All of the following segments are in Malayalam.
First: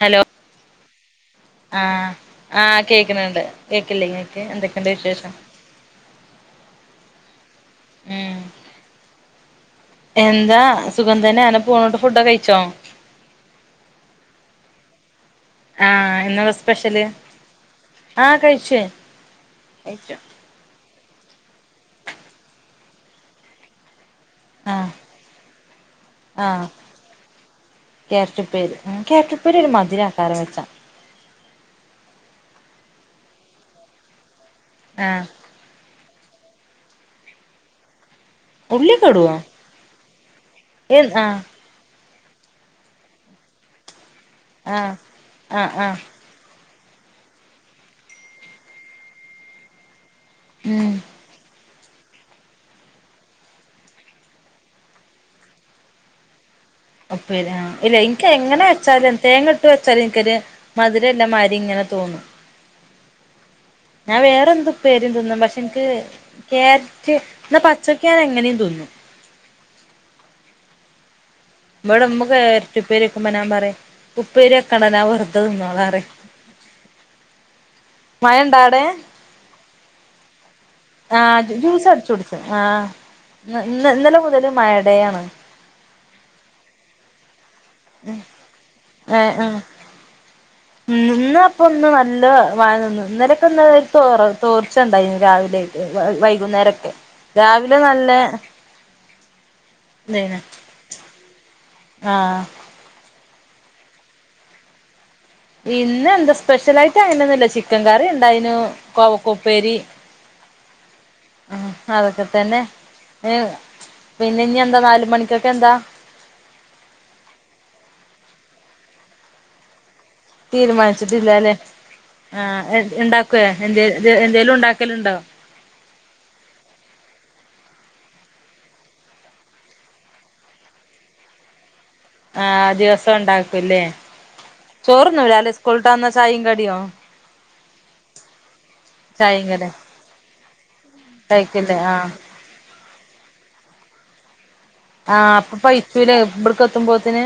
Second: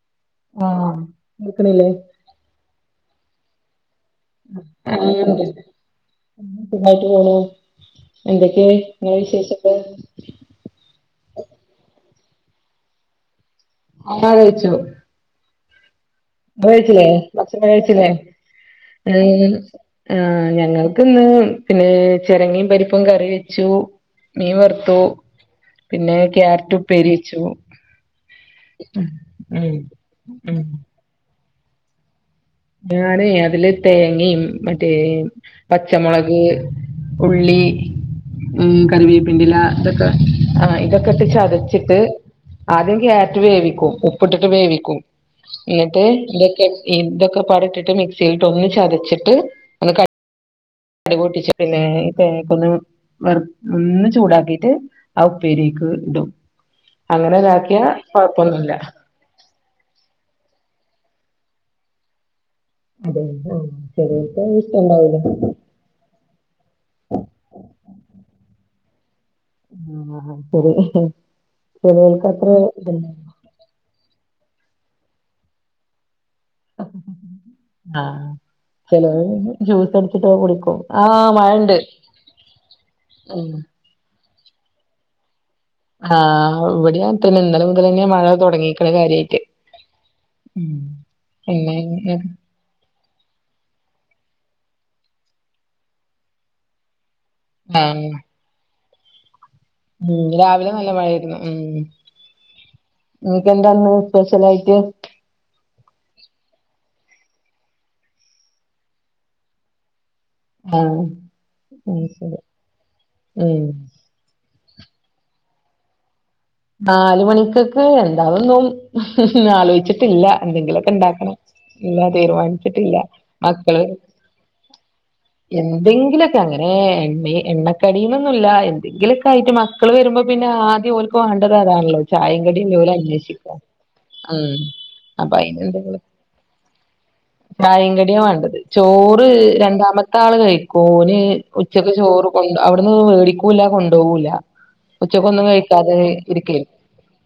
ഹലോ, ആഹ് കേൾക്കണില്ലേ ആഹ്, ആഹ് കേൾക്ക്ണണ്ട് കേൾക്കില്ലേ, ഇങ്ങ ക്ക് ആഹ് ഇണ്ട്. സുഖായിട്ട് പോവ്ണു. ഉം എന്തൊക്കെ നിങ്ങളെ വിശേഷക്കെ? എന്താ സുഖം തന്നെ ആണ്, അങ്ങനെ പോവ്ണണ്ട്. ഫുഡ് ഒക്കെ കഴിച്ചോ? ആഹ്, കഴിച്ചു. ആഹ്, ഹലോ [unintelligible] കഴിച്ചിലെ ഭക്ഷണം കഴിച്ചിലെ കഴിച്ച് ഉം, കഴിച്ചു ആഹ്, ഞങ്ങൾക്ക്ന്ന് പിന്നെ, ചിരങ്ങയും പരിപ്പും കറി വെച്ചു. മീൻ ആഹ് വറുത്തു പിന്നെ ക്യാരറ്റ് ഉപ്പേരി വെച്ചു. ക്യാരറ്റ് ഉപ്പേരി, ഉം. ക്യാരറ്റുപ്പേരി ഉം ഒരു മധുര ആക്കാരം ഉം വെച്ചാ. ഞാന് അതില് തേങ്ങയും മറ്റേ ആഹ് പച്ചമുളക്, ഉള്ളി ഉം ഉള്ളിയൊക്കെ ഇടോ കറിവേപ്പിന്റില ഇതൊക്കെ ആ ഏഹ് ഇതൊക്കെ ഇട്ട് ആഹ് ചതച്ചിട്ട് ആദ്യം ക്യാരറ്റ് വേവിക്കും ഉപ്പിട്ടിട്ട് ആഹ് വേവിക്കും ആഹ് ആഹ് എന്നിട്ട് ഇതൊക്കെ ഇതൊക്കെ പാട ഇട്ടിട്ട് മിക്സിയിലിട്ട് ഒന്ന് ചതച്ചിട്ട് ഒന്ന് ക ഉം ക് പൊട്ടിച്ച് പിന്നെ ഈ തേങ്ങക്കൊന്ന് വെർ ഒന്ന് ചൂടാക്കിട്ട് ആ ഉപ്പേരിക്ക് ഇടും. ഒപ്പ അങ്ങനെ ഇതാക്കിയ [unintelligible] ഇല്ല ഇൻക്ക് എങ്ങനെ കൊഴപ്പൊന്നുല്ല. വെച്ചാലും തേങ്ങ ഇട്ട്‌ വെച്ചാല് ഇൻക്കൊരു മധുരല്ല മാരി ഇങ്ങനെ തോന്നും. അതെ ആഹ് ഞാൻ ചെലോർക്ക് അത് വേറെന്ത് ഉപ്പേരി ഇഷ്ടണ്ടാവൂല. തിന്നും പക്ഷെ ഇൻക്ക് ഇൻക്ക് ക്യാരറ്റ് ഇന്നാ പച്ചക്ക് ഞാന് എങ്ങനെയും തിന്നും. ആഹ്, ആഹ് ശരി ഹ് ഹ് ഇബടെ ഇമ്മ ക്യാരറ്റ് ഉപ്പേരി വെക്കുമ്പോൾ ഞാൻ പറയും ഉപ്പേരി വെക്കണ്ട ഞാൻ വെറുതെ തിന്നോള പറയ്. ആഹ്, മഴ ഇണ്ടാ അവിടെ ചെലോര് പിന്നെ ജ്യൂസ് അടിച്ചിട്ട് ഒക്കെ കുടിക്കും. ആഹ്, ജ്യൂസ് അടിച്ച് കുടിച്ചും. ആഹ് ഉം ഇന്ന്, ഇന്ന് ഇന്നലെ മുതല് മഴ ഡേയാണ്. ആഹ്, ഇവടി അങ്ങൻ തന്നെ ഇന്നലെ മുതലെന്നെ മഴ തുടങ്ങീക്കിണ് കാര്യായിട്ട്. ഉം, ഇന്നാ ഇപ്പൊ ഒന്ന് പിന്നെ നല്ല മഴ നിന്ന് ഇന്നലൊക്കെ ഇന്നലെ ഒര് തോറ തോർച്ച ഇണ്ടായിനി രാവിലെറ്റെ വൈകുന്നേരൊക്കെ. രാവിലെ ആഹ് നല്ലെ ഉം രാവിലെ നല്ല മഴയായിരുന്നു ഉം. ആഹ്. ഇങ്ങക്കെന്താന്ന് സ്പെഷ്യലായിട്ട്. ഇന്ന് എന്താ സ്പെഷ്യൽ ആയിട്ട് അങ്ങനന്നുംല്ല ചിക്കൻ കറി ഉണ്ടായിനു കോവക്കോപ്പേരി. ആഹ് ഉം അത് അതൊക്കെ ശരി തന്നെ. ഉം പിന്നെ ഇനി എന്താ നാല് മണിക്കൊക്കെ എന്താ. നാല് മണിക്കക്ക് എന്താന്നും ആലോചിച്ചിട്ടില്ല. എന്തെങ്കിലൊക്കെ ഇണ്ടാക്കണം തീരുമാനിച്ചിട്ടില്ലല്ലേ ഇല്ല ആഹ് തീരുമാനിച്ചിട്ടില്ല ഉണ്ടാക്കുവേ എന്തെ മക്കള്. എന്തേലും ഉണ്ടാക്കലുണ്ടോ എന്തെങ്കിലൊക്കെ അങ്ങനെ എണ്ണ എണ്ണക്കടിന്നൊന്നുല്ല എന്തെങ്കിലൊക്കെ ആയിട്ട്. മക്കൾ വരുമ്പോ പിന്നെ ആദ്യം ഓലക്ക് വേണ്ടത് അതാണല്ലോ ചായ കടിയും ആഹ് ലോല് ദിവസം അന്വേഷിക്ക. ഉണ്ടാക്കുംല്ലേ ഉം ചോറ്ന്നൂലാല്ലേ അപ്പൊയിന് സ്കൂളിട്ട് എന്ത്. വന്ന ചായയും കടിയോ കായങ്കടിയ വേണ്ടത് ചോറ് ചായയും കടിയും രണ്ടാമത്തെ ആള് കഴിക്കൂ ഓന് കഴിക്കില്ലേ ഉച്ചക്ക് ആഹ് ചോറ്. കൊ അവിടുന്ന് മേടിക്കൂല്ല കൊണ്ടുപോകൂല്ല. ആഹ് അപ്പൊ പയിച്ചൂലെ ഇവിടക്ക് എത്തുമ്പോത്തിന്.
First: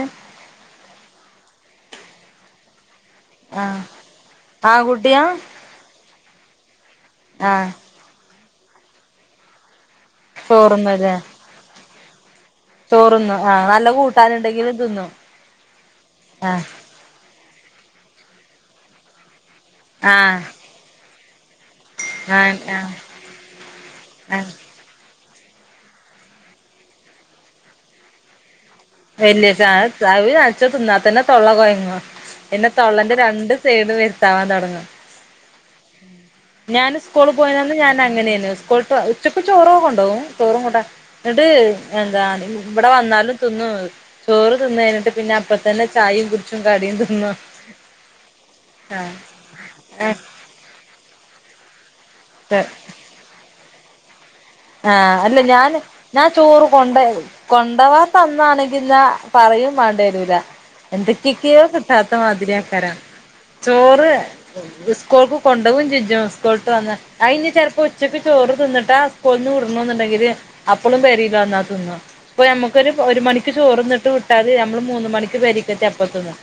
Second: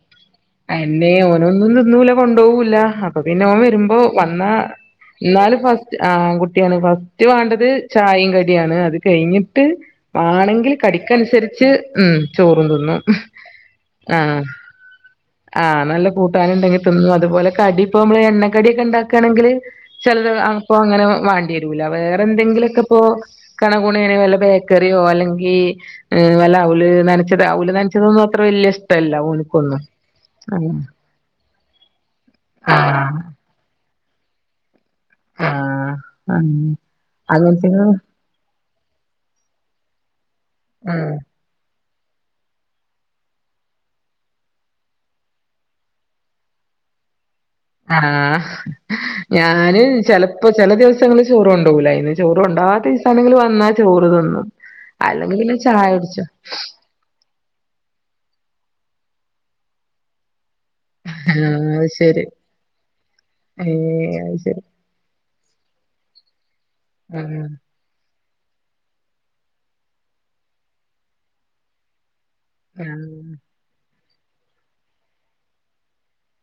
എയന്നെ ഓനൊന്നും തിന്നൂല്ല കൊണ്ടുപോവൂല്ല അപ്പൊ പിന്നെ ഓൻ ആഹ് വരുമ്പോ വന്ന. ആൺകുട്ടിയാ എന്നാലല് ഫസ്റ്റ് ആ ആൺ കുട്ടിയാണ് ഫസ്റ്റ് വേണ്ടത്. ആഹ് ചായയും കടിയാണ് അത് കഴിഞ്ഞിട്ട് വാണമെങ്കിൽ ചോറുണ്ണൂല്ലേ കടിക്കനുസരിച്ച് ഉം. ചോറും തിന്നും ചോറ്ന്നും ആ നല്ല ആ കൂട്ടാനുണ്ടെങ്കിലും തിന്നും ആ നല്ല ആ കൂട്ടാനിണ്ടങ്കില്. തിന്നു അതുപോലെ കടി ഇപ്പൊ മ്മള് എണ്ണക്കടിക്കെ ഇണ്ടാക്കാണെങ്കില്. ആ ചെലത് അപ്പൊ അങ്ങനെ വാണ്ടി വരൂല വേറെ ആ ആ എന്തെങ്കിലൊക്കെ ഇപ്പോ കണകുണേനെ ആ വല്ല. ക്കറിയോ അല്ലെങ്കി വല്ല അവല് നനച്ചത് അവുല് നനച്ചതൊന്നും അത്ര വല്യ ഇഷ് അവിലനച്ച തിന്നാത്തന്നെ തൊള്ള കൊയങ്ങു പിന്നെ തൊള്ളന്റെ ആഹ് രണ്ട്. സെയിട് വരുത്താവാൻ തൊടങ്ങും. ആഹ് ആഹ് ഞാന് സ്കൂള് പോയതന്ന് അങ്ങനത്തെന് ഞൻ അങ്ങനെയ്നു. സ്കൂൾട്ടാ ഉച്ചക്ക് ചോറും കൊണ്ടാേവും ചോറും കൂട്ട ആഹ് ത് എന്താ ഇവിടെ വന്നാലും തിന്നു. ചോറ് തിന്നു കഴിഞ്ഞിട്ട് പിന്നെ അപ്പൊത്തന്നെ ചായും കുച്ചും കടിയും തിന്നു. ആഹ് ഞാന് ചെലപ്പോ ചൃല ദിവസങ്ങള് ചോറ് കൊണ്ടൂവുലായിന്. ചോറ് ആ കൊണ്ടാവാത്തീസാണെങ്കില് വന്നാ ചോറ് തിന്നും. ആഹ് അല്ലെങ്കിൽ അല്ല പിന്നെ ഞാന് ചായ കുടിച്ചും ഞാൻ ചോറ് കൊണ്ടയവും. കൊണ്ടവാത്തന്നാണെങ്കിന്നാ പറയും വാണ്ടെരൂല. എന്തൊക്കെയൊക്കെയോ ആഹ് അത് കിട്ടാത്ത ശരി മാതിരി ആക്കാരാ ചോറ്. ഏഹ് അത് ശരി സ്കൂൾക്ക് കൊണ്ടവും ചിജും സ്കൂൾട്ട് വന്ന ആഹ് അയിനി ചെലപ്പോ ഉച്ചക്ക് ചോറ് തിന്നിട്ടാ. കൊന്നു വിടണ എന്നുണ്ടെങ്കില് അപ്പഴും പെരില്ല് വന്നാ തിന്ന. ഇപ്പൊ നമ്മുക്കൊരു ഒരു ആഹ് മണിക്ക് ചോറന്നിട്ട് വിട്ടാ നമ്മള് മൂന്ന് മണിക്ക് പെരേക്കെത്തി അപ്പത്തിന്നു.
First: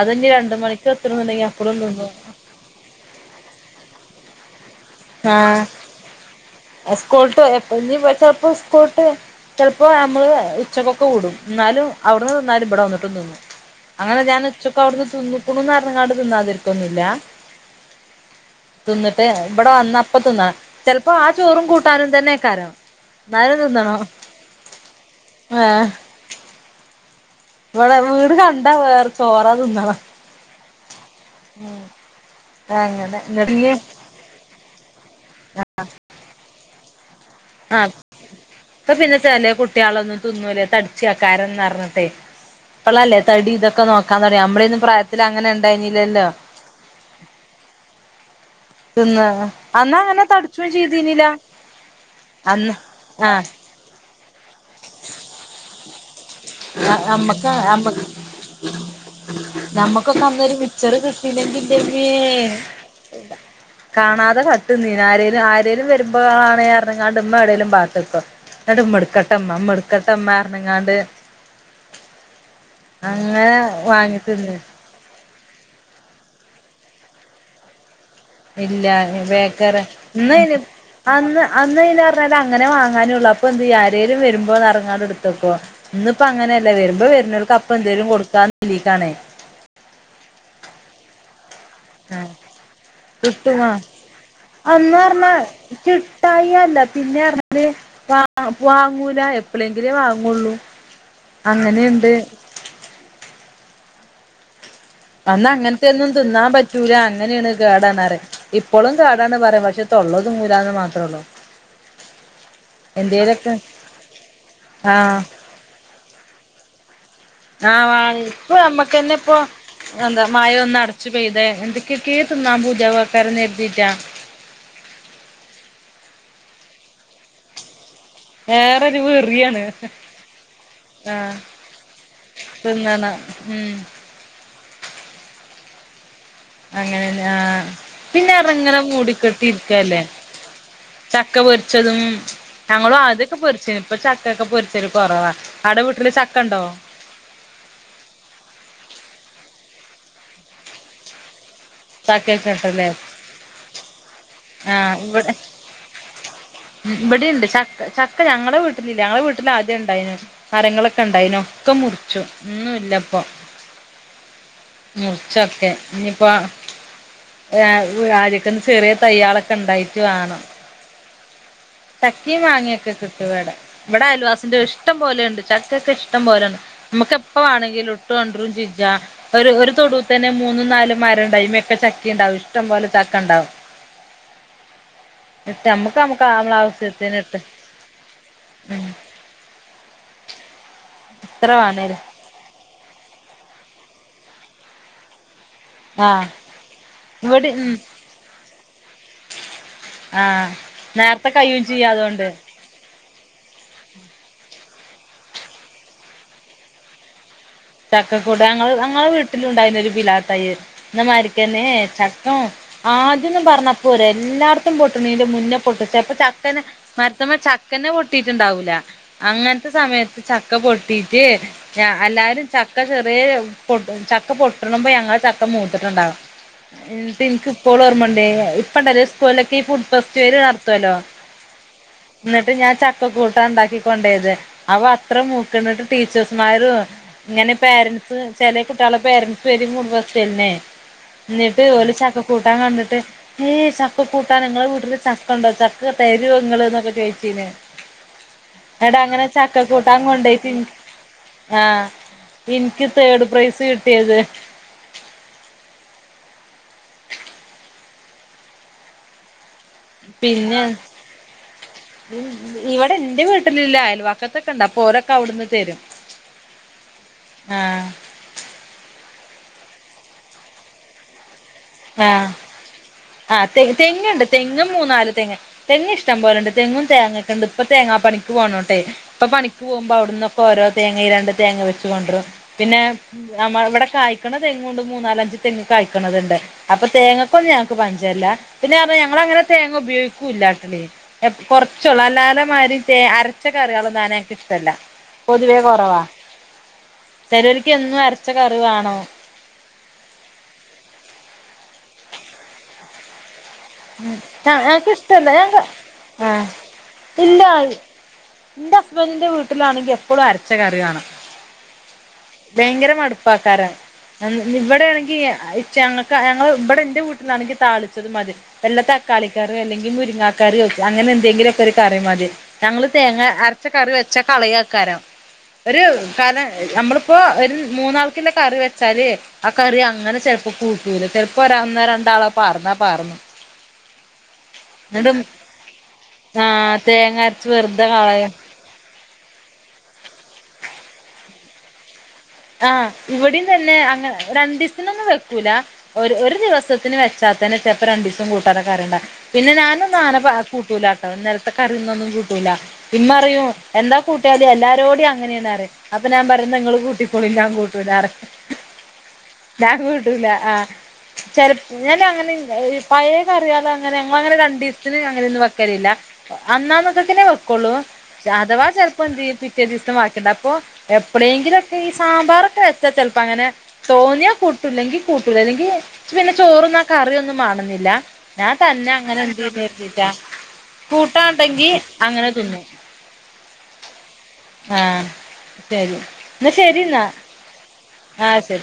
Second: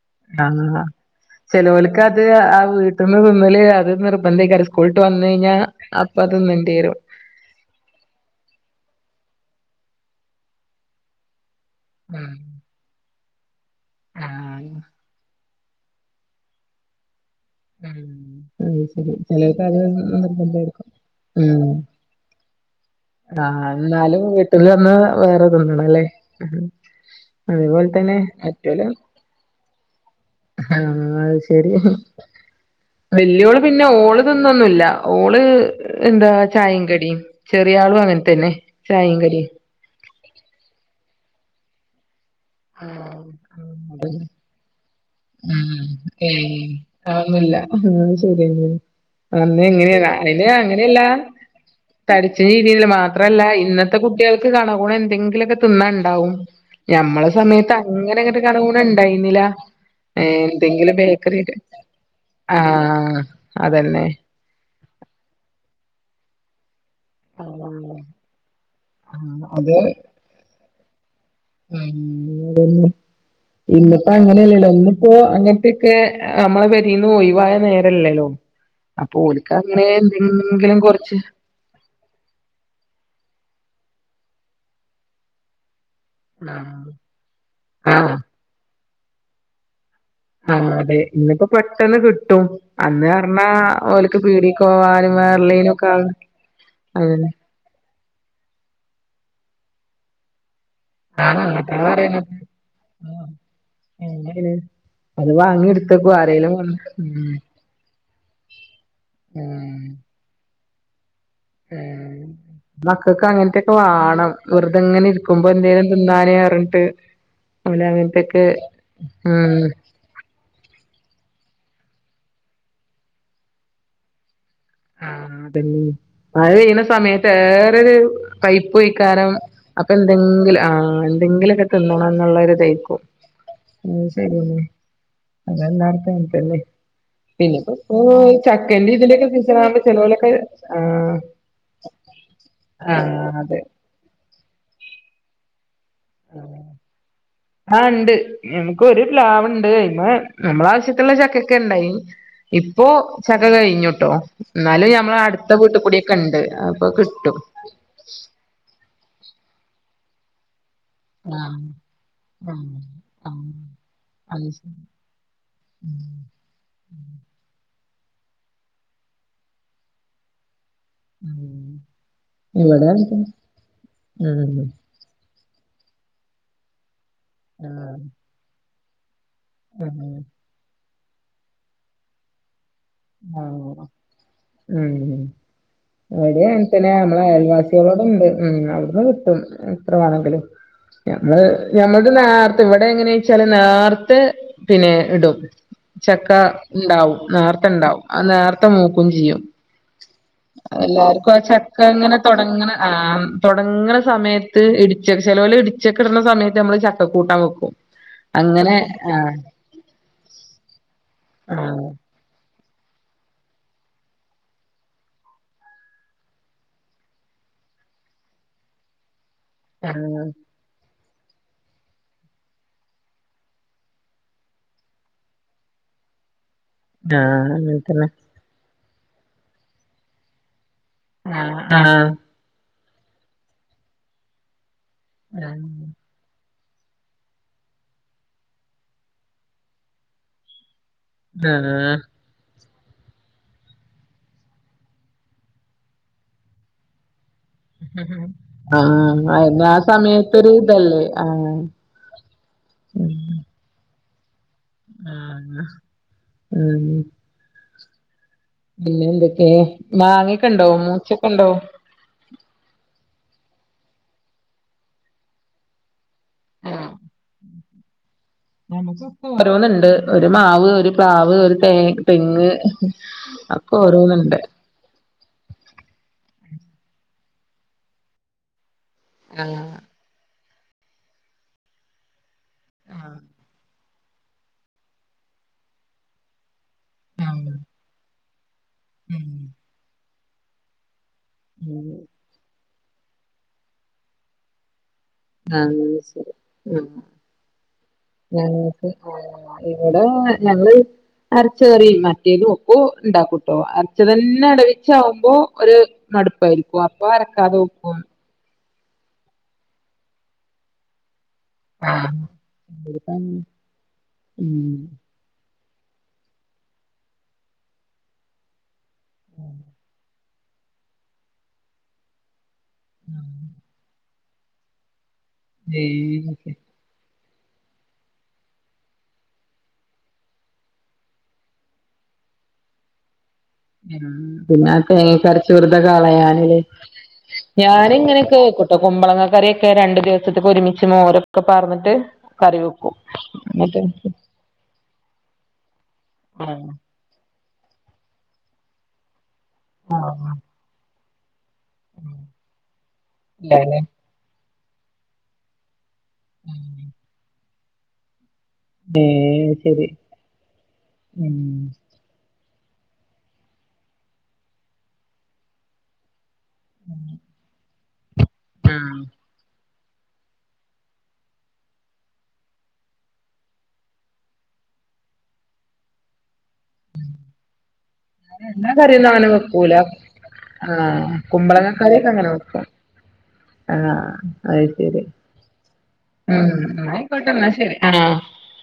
അതനി രണ്ടു ആഹ് മണിക്ക് എത്തണണ്ടെങ്കി അപ്പഴും ചെലോൽക്ക് തിന്നു. അത് ആ വീട്ടിൽന്ന് തിന്നല് അത് നിർബന്ധക്കാരു സ്കൂളിട്ട് വന്ന് കഴിഞ്ഞാൽ അപ്പൊ അതിന്നണ്ടേരും. സ്കൂളട്ട് എപ്പ നി ചപ്പോ സ്കൂളട്ട് ചിലപ്പോ നമ്മള് ഉച്ചക്കൊക്കെ വിടും എന്നാലും. ഉം അവിടന്ന് തിന്നാലും ഇവിടെ വന്നിട്ടും തിന്നു അങ്ങനെ ഞാൻ ആഹ് ഉച്ചൊക്കെ അവിടെന്ന് തിന്നും. കുടുന്നറഞ്ഞ്കാട് തിന്നാതിരിക്കൊന്നുല്ല. ഉം ഉം ശരി തിന്നിട്ട് ചല. ഇവിടെ വന്നപ്പ തിന്നാ ചെലപ്പോ ആ ചോറും ഉം കൂട്ടാനും തന്നെക്കാരൊ. ആഹ് എന്നാലും വീട്ടിൽ വന്ന് ഏഹ് വേറെതിന്നണം ല്ലേ. അതിപോലെ ഇവിടെ തന്നെ വീട് കണ്ടാ പറ്റല വേറെ ചോറാ തിന്നണം ആഹ അത് ശരി അങ്ങനെ വല്യ എന്നിട്ട് ഓള് ഇഞ്ഞ് പിന്നെ ഓള് അതൊന്ന ഒന്നുമല്ല ഓള് എന്താ ചായയും കടിയും ആഹ് ഇപ്പ പിന്നെ കടിം ചെലേ കുട്ട്യേളൊന്നും തിുന്നൂലെ. തട്ച്യേക്കാരന്ന് പറ്ഞ്ഞിട്ടെ. ആഹ് ഇപ്പളല്ലെ തടി ആഹ് ഇതൊക്കെ നോക്കാൻ അതന്നെ തൊടങ്ങ്യെ. ഞമ്മള്യെന്നും പ്രായത്തില് അങ്ങനെ ഇണ്ടായിനില്ലല്ലോ. ആ ഒന്നുല്ല. ശരിയ തിന്ന് അന്ന് എങ്ങനെയ അങ്ങനെ അതിന് തടിച്ചും അങ്ങനെല്ല ചെയ്തീനില്ല തഠിച്ച അന്ന് ഏന്യെല്ലൊ മാത്ര അല്ല ആഹ് ഇന്നത്തെ കുട്ട്യേൾക്ക് കണകുണ എന്തെങ്കിലൊക്കെ തിന്നാ ഇണ്ടാവും. ആഹ് അമ്മ സമയത്ത് അങ്ങനെ ഇങ്ങെട്ട് കണ കുണ ഇണ്ടായിന്നില്ല. നമ്മുക്കൊക്കെ ഏഹ് അന്നൊരു എന്തെങ്കിലും മിച്ചറ് ബേക്കറി കിട്ടീല്ലെങ്കിൽ ഇന്റെ മ്മേ ആഹ് അതന്നെ കാണ അത് കട്ട്ന്നിനി ആരേലും ആരേലും വരുമ്പളാണ് അറ്ണ് ങ്ങാണ്ട് ഇമ്മ എവിടെേലും ആഹ് പാത്ത ക്കൊ. ഇന്നട്ട് ഇമ്മട്ക്കെട്ടമ്മ ഇമ്മമ്മ ഇട്ക്കെട്ടമ്മാറ്ങ്ങാണ്ട് ളം അങ്ങനെ ഇന്ന്പ്പ വാങ്ങി തിന്ന് അങ്ങനെയല്ലേല്ലോ ഇന്ന് ഇപ്പ അങ്ങൻത്തെെക്കെ നമ്മളെ പെരീന്ന് ഒഴിവായ നേരല്ലല്ലൊ. ഇല്ല അപ്പൊ ഓൽക്ക് ബേക്കറി അങ്ങനെ ഇന്നയ്ന് എന്തെെങ്കിലും കൊറച്ച് അന്ന് അന്ന് എയ്ലാ പറ്ഞ്ഞാല് അങ്ങനെ വാങ്ങാനൊള്ളു. അപ്പൊ എന്തയ്യ ആരേലും വരുമ്പോറ്ങ്ങാണ്ട് ഇട്ത്തെക്കും. ഇന്ന് ഇപ്പ അങ്ങനെയല്ല. ആഹ് വരുമ്പം വർ നോൽക്ക് അപ്പ എന്തേലും ആഹ് കൊടുക്കാന്ന് [unintelligible] ക്കാണെ. ആ അതെ. ഇന്ന്പ്പം. പെട്ടെന്ന് കിട്ടും. അന്ന് പറ്ഞ്ഞാ കിട്ടുമാ ഓൽക്ക് പീടീക്കോവാനും വേറളേനും ഒക്കെ രായി അല്ല. പിന്നെ അറ്ഞ്ഞല് വ വാങ്ങൂല എപ്ളേങ്കിലെ വാങ്ങുള്ളു. ആ [unintelligible] [unintelligible] പറ ആ അന്ന് അങ്ങൻത്തെ ഒന്നും തിന്നാൻ പറ്റൂല. അങ്ങനെ ആണ് അത് കേടാണ് അറിം ഇപ്പളും കേടാണ് പറിം. പക്ഷെ തൊള്ളത് മൂരാന്ന് മാത്രള്ളു. ഏഹ്. മക്കക്ക് അങ്ങൻത്തൊക്കെ വാണം. വെറുതെങ്ങനെ ആഹ് ഇരിക്കു എന്തേലും തിന്നാന് പറ്ഞ്ഞിട്ട്. ആഹ വാങ്ങി. ഇപ്പം നമ്മക്കെന്നെ ഇപ്പം. ഉം എന്താ മായ ഒന്ന് അടച്ചുപെയ്ത് എന്തൊക്കെക്കേ തിന്നാൻ പൂ ത്യാക്കാരന്ന് കരുതീറ്റാ. ആഹ് അതന്നെ. മഴ പെയ്യ്ണ സമയത്ത് ഏറൊരു വേറൊരു പൈപ്പോക്കാരം. വെറിയാണ് അപ്പൊ എന്തെങ്കിലും ആ ആഹ് എന്തെങ്കിലൊക്കെ തിന്നണംന്നുള്ളരിതേക്കും. തിന്നണം ഉം അ ശരിയന്നെ അത് എല്ലാർക്കു [unintelligible] പിന്നെ അങ്ങനെന്നെ പിന്നെ ആഹ് ഉം പിന്നെ ഇങ്ങനെ ചക്കൻെറെ ഇതിന്റൊക്കെ മൂടിക്കെട്ടി ഇരിക്കല്ലേ ചെലോലൊക്കെ ആ ചക്ക പൊരിച്ചതും ആ ഞങ്ങളും ആദ്യൊക്കെ അതെ. പൊരിച്ചീനി ഇപ്പൊ ചക്കൊക്കെ പൊരിച്ച ഒരു കൊറവ. ഔടെ വീട്ടില് ചക്കണ്ടോ. ആഹ് ഇണ്ട്. ഞമക്ക് ഒരു പ്ലാവ് ഇണ്ട്. അയ്മെ നമ്മളെ ആവശ്യത്തിനുള്ള ചക്കൊക്കെ ഇണ്ടായി ചക്കയൊക്കെ ഇപ്പൊ ഉണ്ടല്ലേ ചക്ക കഴിഞ്ഞു ട്ടൊ. ഇന്നാലും ആഹ് ഞമ്മളെ ഇവിടെ അടുത്ത വീട്ടുകൂടിയൊക്കെ ഇണ്ട്. അപ്പൊ കിട്ടും. ഇവിടെയുണ്ട് ചക്ക ചക്ക ഞങ്ങളുടെ വീട്ടിലില്ല. ഞങ്ങളെ വീട്ടിൽ ആദ്യം ഇണ്ടായിനു. മരങ്ങളൊക്കെ ഒക്കെ ഇണ്ടായിനു. ആഹ് ഒക്കെ മുറിച്ചു ഒന്നും ആഹ് ഇല്ല ഇപ്പൊ. ആഹ് [unintelligible] മുറിച്ചൊക്കെ ഇഞ്ഞ്പ്പം. രാജക്കന്ന് ചെറിയ തയ്യേളൊക്കെ ഇണ്ടായിട്ട് വാണം. ഉം ചക്കി ഇവിടെ മാങ്ങ്യാെക്കെ അങ്ങൻ കിട്ടും തന്നെ ഇവെടെ. ഇവിടെ അയൽവാസിന്റെ ആഹ് ഇഷ്ടം പോലെ ഉണ്ട്. ചക്ക ഒക്കെ ഇഷ്ടം പോലേണ്. നമുക്ക് എപ്പ വാണെങ്കിലും ഇട്ട് കൊണ്ട്രും ചെജ. ഒരു ഒരു ആഹ് തൊടൂതന്നെ മൂന്നും നാലും മരം ഇണ്ടാവും. അയ്മെക്കച്ചക്കീണ്ടാവും ഇഷ്ടം പോലെ ച ആഹ് ഉം ഇട്ട് നമ്മുക്ക് നമ്മുക്ക് എ നമ്മളെ [unintelligible] പിന്നെ ആവശ്യത്തിന് ഞമ്മളെ ഇട്ട് അയൽവാസികളോടെ ഇണ്ട്. ഉം അവിട്ന്ന് കിട്ടും എത്ര വാണെങ്കിലും. ഞമ്മള് എത്ര വേണേലും ഞമ്മൾത് നേർത്ത് ഇവെടെ എങ്ങനെ വച്ചാല് നേർത്തെ പിന്നെ ഇടും. ആഹ് ചക്ക ഉണ്ടാവും ഇവിടെ നേർത്ത ഉം ഉണ്ടാവും ആ നേർത്തെ മൂക്കും ചെയ്യും ആഹ് നേരത്തെ എല്ലാർക്കും ആ കഴിയും ചക്ക ചെയ്യും ഇങ്ങനെ അതുകൊണ്ട് തൊ ടങ്ങണ ആ തുടങ്ങണ സമയത്ത് ഇടിച്ച ചെലോൽ ഇടിച്ചൊക്കെ ഇടണ സമയത്ത് നമ്മള് ചക്ക കൂട്ടാൻ വേക്കും ചക്കക്കൂടങ്ങഞങ്ങടെ വീട്ടിലുണ്ടായിരുന്നൊരു പിലാ തയ്യ് എന്ന മാരിക്കാനേ ആഹ് ചക്ക ആദ്യന്നും പറഞ്ഞ പോരാ എല്ലാടത്തും പൊട്ടു നീന്റെ മുന്നേ പൊട്ടു ചപ്പ ചക്കന മരത്തുമ്മേ ചക്കന്നേ പൊട്ടിയിട്ടുണ്ടാവൂല അങ്ങന സമയത്ത് ചക്ക പൊട്ടിട്ട് എല്ലാരും ചക്ക ചെറിയ പൊ ചക്ക പൊട്ടണ്പോ ഞങ്ങ ചക്ക മൂത്തിട്ടുണ്ടാകാം ആഹ് എന്നിട്ട് എനിക്ക് ആഹ് ഇപ്പോൾ അങ്ങൻതന്നെ ഓർമ്മണ്ടേ ഇപ്പണ്ടല്ലേ സ്കൂളിലൊക്കെ ഈ ഫുഡ് ഫെസ്റ്റിവല് നടത്തുവല്ലോ ആ ആഹ് എന്നിട്ട് ഞാൻ ചക്കക്കൂട്ട ഉണ്ടാക്കി കൊണ്ടയ തേനി അവ അത്ര ആഹ് മൂക്കണ്ടിട്ട് ടീച്ചേഴ്സ്മാരും ഇങ്ങനെ പേരൻസ് ചെല കുട്ടിയാല പേരൻ്റ്സ് വരും ഫുഡ് ഫെസ്റ്റിന് ന്നീട്ട് ഓര് ചക്ക കൂട്ടാൻ കണ്ടിട്ട് ഏയ് ചക്ക കൂട്ടാ നിങ്ങളെ വീട്ടില് ചക്ക ഉണ്ടോ ചക്ക തരു ഇങ്ങള് എന്നൊക്കെ ചോയിച്ചീനീ എടാ ആഹ് അങ്ങനെ അയിന് ആ ചക്കക്കൂട്ടൻ സമയത്തൊരു കൊണ്ടിയിട്ട് ഇതല്ലേ ആഹ് എനിക്ക് തേർഡ് പ്രൈസ് കിട്ടിയത് ആഹ് ഉം പിന്നെ എന്തൊക്കെയ മാങ്ങ ഒകെ പിന്നെ ഉണ്ടോ മൂച്ചൊക്കെ ഉണ്ടോ ഇവിടെ എന്റെ വീട്ടിലില്ല അയൽവാക്കത്തൊക്കെ ഉണ്ട് അപ്പോ ഓരൊക്കെ അവിടുന്ന് തരും ആഹ് നമുക്ക് ഇപ്പൊ ഓരോന്നുണ്ട് ഒരു മാവ് ഒരു പ്ലാവ് ഒരു ആഹ് തെങ്ങ് ആ തെ ഒക്കെ തെങ്ങുണ്ട് ഓരോന്നുണ്ട് തെങ്ങും മൂന്നാല് തെങ്ങ് തെങ്ങ് ഇഷ്ടം പോലെണ്ട് തെങ്ങും തേങ്ങൊക്കെ ഉണ്ട് ഇപ്പ തേങ്ങാ പണിക്ക് പോണോട്ടെ ഇപ്പ പണിക്ക് ആഹ് പോകുമ്പോ അവിടന്നൊക്കെഓരോ തേങ്ങ രണ്ട് തേങ്ങ വച്ച് കൊണ്ടരും പിന്നെ ആഹ് നമ്മ ഇവിടെ കായ്ക്കണ തെങ്ങും ണ്ട് മൂന്നാലഞ്ച് തെങ്ങ് കായ്ക്കണതുണ്ട് അപ്പൊ തേങ്ങക്ക് ഒന്നും ആഹ് ഞങ്ങക്ക് പഞ്ചല്ല പിന്നെ ന്ന് പറഞ്ഞാ ഞങ്ങ ഉം അങ്ങനെ തേങ്ങ ഉപയോഗിക്കൂല്ലാ ഉം കുറച്ചള്ളൂ അല്ലാലെമാതിരി അരച്ച കറികളുംന്നാന എനിക്ക് ഇഷ്ടമല്ല പൊതുവേ അങ്ങനെ കുറവാ ശരി ഉം ചിലോര്ക്ക് എന്നും അരച്ച ഞങ്ങൾക്ക് കറിവാണം ആഹ് ഇവിടെ ഞങ്ങൾ അരച്ച കറി മറ്റേത് ഒക്ക ഇണ്ടാക്കും ട്ടോ അരച്ച തന്നെ ഞങ്ങക്ക് ഇഷ്ടല്ല അടവിച്ചാവുമ്പോ ഞങ്ങക്ക് ഒരു ആഹ് മടുപ്പായിരിക്കും അപ്പൊ ഇല്ല അരക്കാതെ വെയ്ക്കും എന്റെ ഹസ്ബന്റെ വീട്ടിലാണെങ്കിൽ എപ്പോഴും അരച്ച കറി വേണം ഭയങ്കര മടുപ്പാകാരം ഉം ഇവിടെ ആണെങ്കിച്ച ഞങ്ങൾ ഇവിടെ എന്റെ വീട്ടിലാണെങ്കിൽ താളിച്ചത് മതി വല്ല തക്കാളിക്കാറീ അല്ലെങ്കിൽ മുരിങ്ങ കറി കറി യൊ അങ്ങനെ എന്തെങ്കിലൊക്കെ ഒരു കറി മതി ഞങ്ങങ്ങള് തേങ്ങ അരച്ച കറി പച്ച കളിയേകാരം ഒരു ഏഹ് കാരണം നമ്മള് ഇപ്പൊ ഒരു മൂന്നാൾക്കിന്റെ കറി വെച്ചാല് ആ കറി അങ്ങനെ ചെലപ്പോ കൂട്ടുല ചെലപ്പോ ഒന്നോ രണ്ടാളാ പാർന്നാ പാറ് ന്നു ഉ പിന്ന തേങ്ങ അരച്ച് വെറുതെ കളയാനല് ആഹ് തേങ്ങ അരച്ച് വെറുതെ ഞാന് കളയും ഇങ്ങനെയൊക്കെ വെക്കും ഇപ്പൊ കുമ്പളങ്ങ കറിയൊക്കെ രണ്ടു ദിവസത്തേക്ക ഒരുമിച്ച് മോരൊക്കെ പാ ർന്നിട്ട് ആഹ് ഇവിടെയും തന്നെ അങ്ങ രണ്ട് ദിവസത്തിനൊന്നും വെക്കൂല ഒരു ആഹ് ദിവസത്തിന് വെ ച്ചാ തന്നെ ചിലപ്പോ രണ്ട് ദിവസം കൂട്ടാനും കറി പിന്നെ ഞാനൊന്നും ആഹ് അങ്ങനെ കൂട്ടൂല ഇന്നലത്തെ കറിയുന്നൊന്നും കൂട്ടൂല്ല ഉമ്മ പറയും ഇല്ലാല്ലേ എന്താ കൂട്ടിയാൽ എല്ലാരരോടയും അങ്ങനെയാണ് അറിം അപ്പൊ ഞാൻ പറയും നിങ്ങള് ഉം കൂട്ടിക്കൊളിൻ ഞാൻ കൂട്ടൂല പറീം ഏഹ് ഞാൻ ശരി കൂട്ടൂല ആ ഉം ചിലപ്പോ ഞാൻ അങ്ങനെ പഴയ കറികൾ അങ്ങനെ രണ്ടു ദിവസത്തിന് അങ്ങനെന്നും വെക്കലില്ല അന്നാന്നൊക്കക്കനെ വെക്കുള്ളൂ അഥവാ ചെലപ്പോ ആഹ് എന്ത് ചെയ്യും ബാക്കിയുണ്ടാകും അപ്പൊ എപ്പോഴയെങ്കിലുംക്കെ ഈ സാമ്പാറൊക്കെ വെച്ചാ ചിലപ്പോ അങ്ങനെ തോന്നിയാ കൂട്ടൂല്ലെങ്കിൽ കൂട്ടലില്ല ഇല്ലെങ്കി പിന്നെ എനിക്ക് ചോറുതിന്നാൻ കറിയൊന്നും വേണുന്നില്ല എല്ലാ കറിയൊന്നുംഅങ്ങനെ വെക്കൂല ആഹ കൂട്ടാണ്ടെങ്കി കുമ്പളങ്ങ കറിയോക്കെ അങ്ങനെ തിന്നും വെക്കും ആഹ അത് ശരി ആഹ് ശരി എന്നാ ശരി ഉംഎന്നാ എന്നാ ആയിക്കോട്ടന്ന ശരി ആ ആഹ് ശരി